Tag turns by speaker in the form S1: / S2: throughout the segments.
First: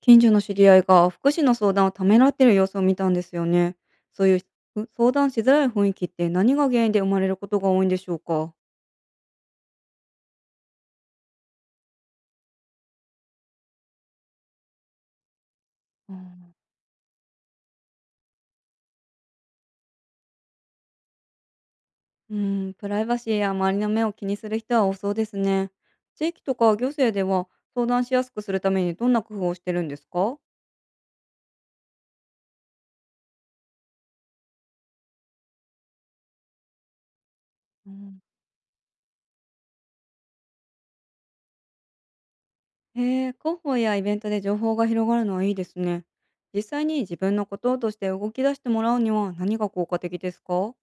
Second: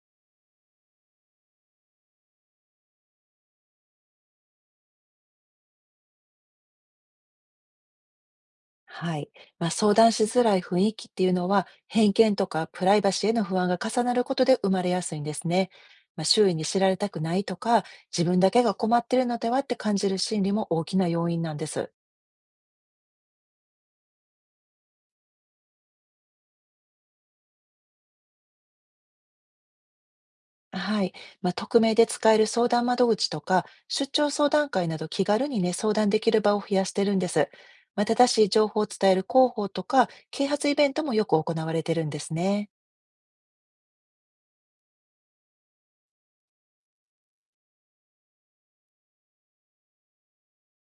S1: 近所の知り合いが福祉の相談をためらっている様子を見たんですよね。そういう相談しづらい雰囲気って何が原因で生まれることが多いんでしょうか。
S2: はい。相談しづらい雰囲気っていうのは、偏見とかプライバシーへの不安が重なることで生まれやすいんですね。
S1: う
S2: 周囲
S1: ん
S2: に知られたくないとか、自分だけが困ってるのではって感じる心理も大きな要因なんです。
S1: うん、プライバシーや周りの目を気にする人は多そうですね。地域とか行政では相談しやすくするためにどんな工夫をしてるんですか？
S2: はい。匿名で使える相談窓口とか、出張相談会など気軽にね、相談できる場を増やしてるんです。
S1: うん。
S2: 正しい情報を伝える広報とか、啓発イベントもよく行われてるんですね。
S1: へえ、広報やイベントで情報が広がるのはいいですね。実際に自分のこととして動き出してもらうには何が効果的ですか？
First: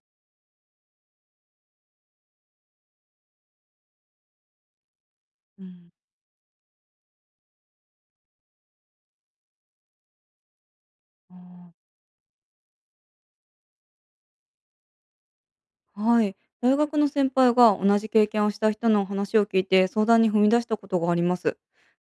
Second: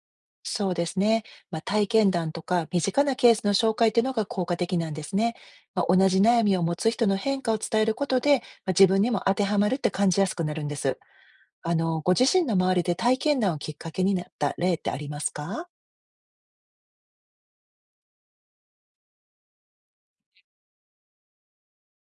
S2: そうですね。体験談とか身近なケースの紹介というのが効果的なんですね。
S1: うん。
S2: 同じ悩みを持つ人の変化を伝えることで、自分にも当てはまるって感じやすくなるんです。ご自身の周りで体験談をきっかけになった例ってありますか？
S1: はい。大学の先輩が同じ経験をした人の話を聞いて相談に踏み出したことがあります。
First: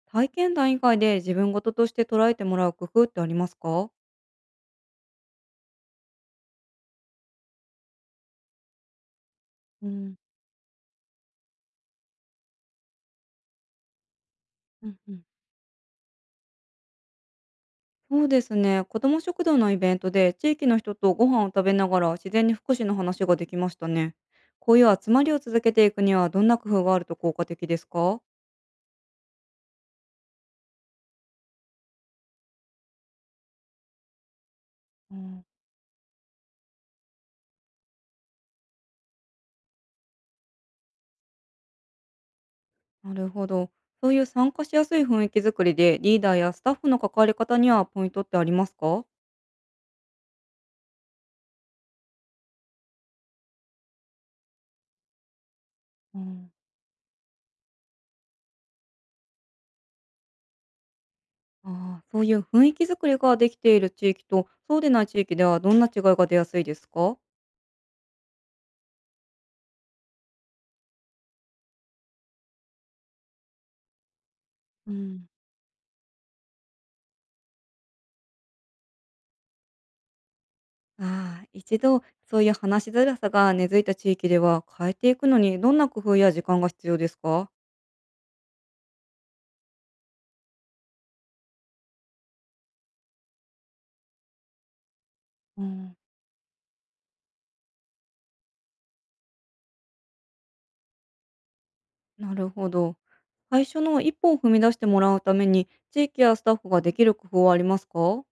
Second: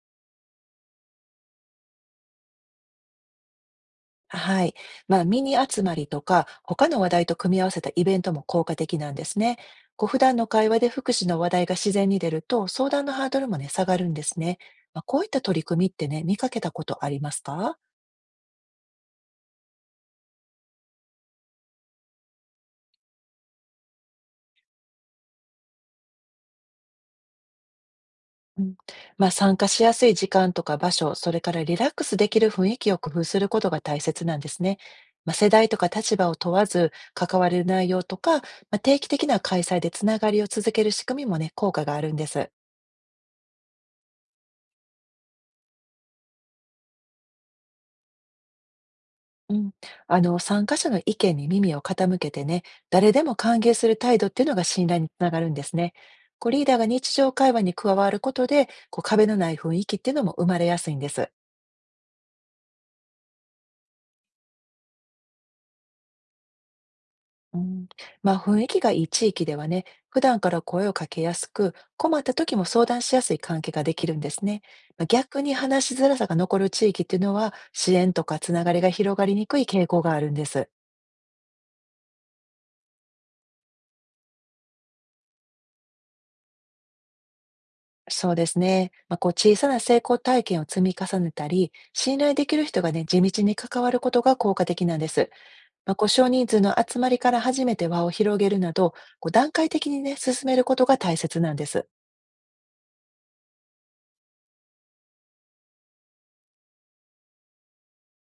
S1: 体験談以外で自分事として捉えてもらう工夫ってありますか？
S2: はい。ミニ集まりとか、他の話題と組み合わせたイベントも効果的なんですね。
S1: うん、
S2: 普段の会話で福祉の話題が自然に出ると、相談のハードルもね、下がるんですね。
S1: うんう
S2: こ
S1: ん、
S2: ういった取り組みってね、見かけたことありますか？
S1: そうですね。子ども食堂のイベントで地域の人とご飯を食べながら自然に福祉の話ができましたね。こういう集まりを続けていくにはどんな工夫があると効果的ですか？
S2: うん、参加しやすい時間とか場所、それからリラックスできる雰囲気を工夫することが大切なんですね。
S1: うん。
S2: 世代とか立場を問わず関われる内容とか、定期的な開催でつながりを続ける仕組みもね、効果があるんです。
S1: なるほど。そういう参加しやすい雰囲気づくりでリーダーやスタッフの関わり方にはポイントってありますか？
S2: うん、参加者の意見に耳を傾けてね、誰でも歓迎する態度っていうのが信頼につながるんですね。
S1: うん。
S2: リーダーが日常会話に加わることで、壁のない雰囲気っていうのも生まれやすいんです。
S1: ああ、そういう雰囲気づくりができている地域と、そうでない地域ではどんな違いが出やすいですか？
S2: うん、雰囲気がいい地域ではね、普段から声をかけやすく、困った時も相談しやすい関係ができるんですね。
S1: うん、
S2: 逆に話しづらさが残る地域っていうのは、支援とかつながりが広がりにくい傾向があるんです。
S1: ああ、一度そういう話しづらさが根付いた地域では変えていくのにどんな工夫や時間が必要ですか？
S2: そうですね。小さな成功体験を積み重ねたり、信頼できる人がね、地道に関わることが効果的なんです。
S1: うん、
S2: 少人数の集まりから初めて輪を広げるなど、段階的にね、進めることが大切なんです。
S1: なるほど。最初の一歩を踏み出してもらうために、地域やスタッフができる工夫はありますか？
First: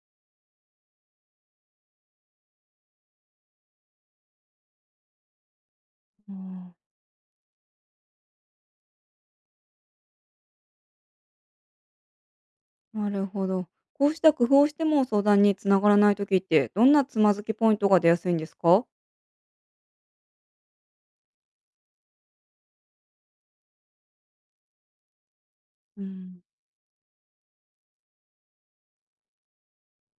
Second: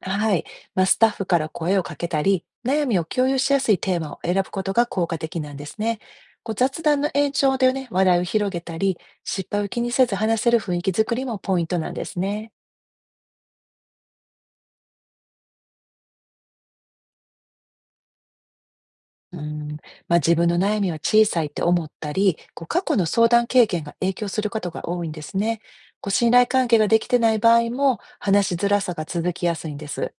S2: はい。スタッフから声をかけたり、悩みを共有しやすいテーマを選ぶことが効果的なんですね。
S1: うん。
S2: 雑談の延長でね、話題を広げたり、失敗を気にせず話せる雰囲気づくりもポイントなんですね。
S1: なるほど。こうした工夫をしても相談につながらない時って、どんなつまずきポイントが出やすいんですか？
S2: うん。自分の悩みは小さいって思ったり、過去の相談経験が影響することが多いんですね。
S1: う
S2: 信
S1: ん。
S2: 頼関係ができてない場合も、話しづらさが続きやすいんです。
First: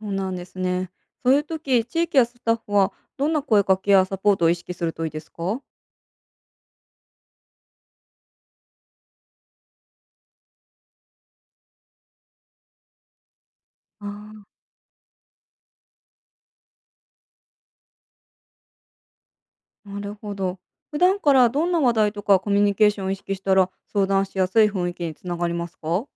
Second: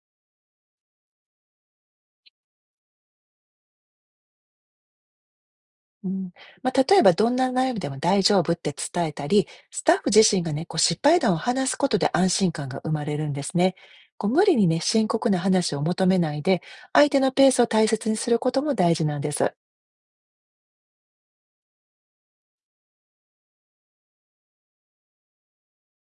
S1: そうなんですね。そういう時、地域やスタッフはどんな声かけやサポートを意識するといいですか？
S2: うん、例えばどんな悩みでも大丈夫って伝えたり、スタッフ自身がね、失敗談を話すことで安心感が生まれるんですね。無
S1: あ
S2: 理にね、深刻な話を求めないで、相手のペースを大切にすることも大事なんです。
S1: あ、なるほど。普段からどんな話題とかコミュニケーションを意識したら相談しやすい雰囲気につながりますか？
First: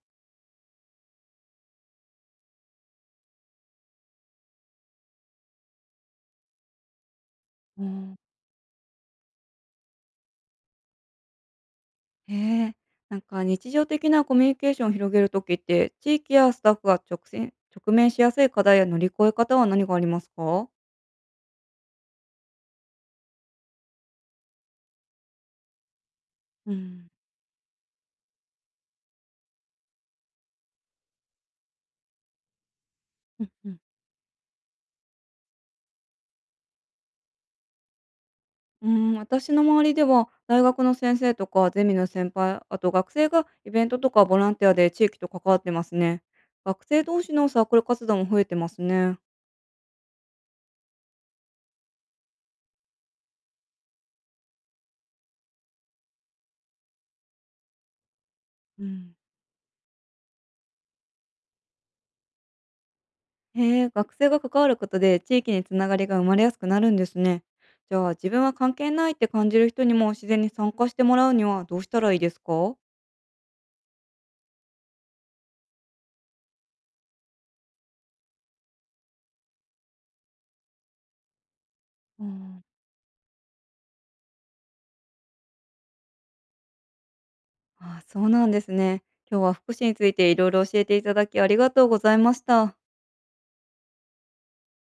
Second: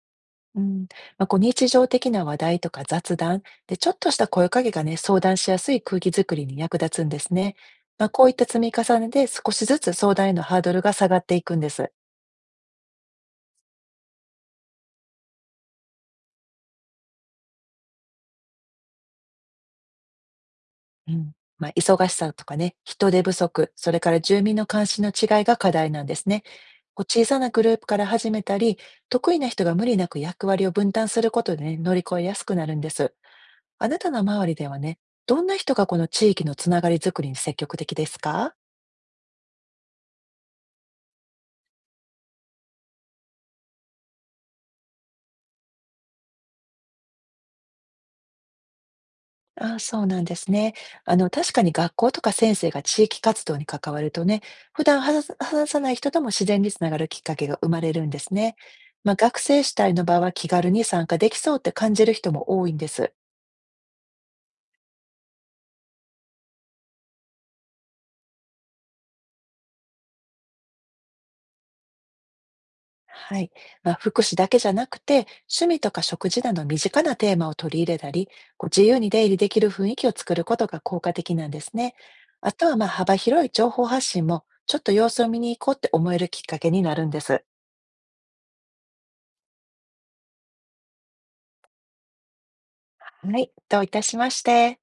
S2: うん。日常的な話題とか雑談、で、ちょっとした声かけがね、相談しやすい空気づくりに役立つんですね。
S1: うん、
S2: こういった積み重ねで少しずつ相談へのハードルが下がっていくんです。
S1: へえ。なんか日常的なコミュニケーションを広げる時って、地域やスタッフが直面しやすい課題や乗り越え方は何がありますか？
S2: うん。忙しさとかね、人手不足、それから住民の関心の違いが課題なんですね。
S1: うん、
S2: 小さなグループから始めたり、得意な人が無理なく役割を分担することでね、乗り越えやすくなるんです。
S1: うんうん
S2: あなたの周りではね、どんな人がこの地域のつながりづくりに積極的ですか？
S1: うん、私の周りでは大学の先生とかゼミの先輩、あと学生がイベントとかボランティアで地域と関わってますね。学生同士のサークル活動も増えてますね。
S2: ああ、そうなんですね。あの、確かに学校とか先生が地域活動に関わるとね、普段話さない人とも自然につながるきっかけが生まれるんですね。
S1: うん、
S2: 学生主体の場は気軽に参加できそうって感じる人も多いんです。
S1: へえ、学生が関わることで地域につながりが生まれやすくなるんですね。じゃあ自分は関係ないって感じる人にも自然に参加してもらうにはどうしたらいいですか？
S2: はい。福祉だけじゃなくて、趣味とか食事など身近なテーマを取り入れたり、自由に出入りできる雰囲気を作ることが効果的なんですね。
S1: う
S2: あ
S1: ん。
S2: とは、幅広い情報発信も、ちょっと様子を見に行こうって思えるきっかけになるんです。
S1: あ、そうなんですね。今日は福祉についていろいろ教えていただきありがとうございました。
S2: はい、どういたしまして。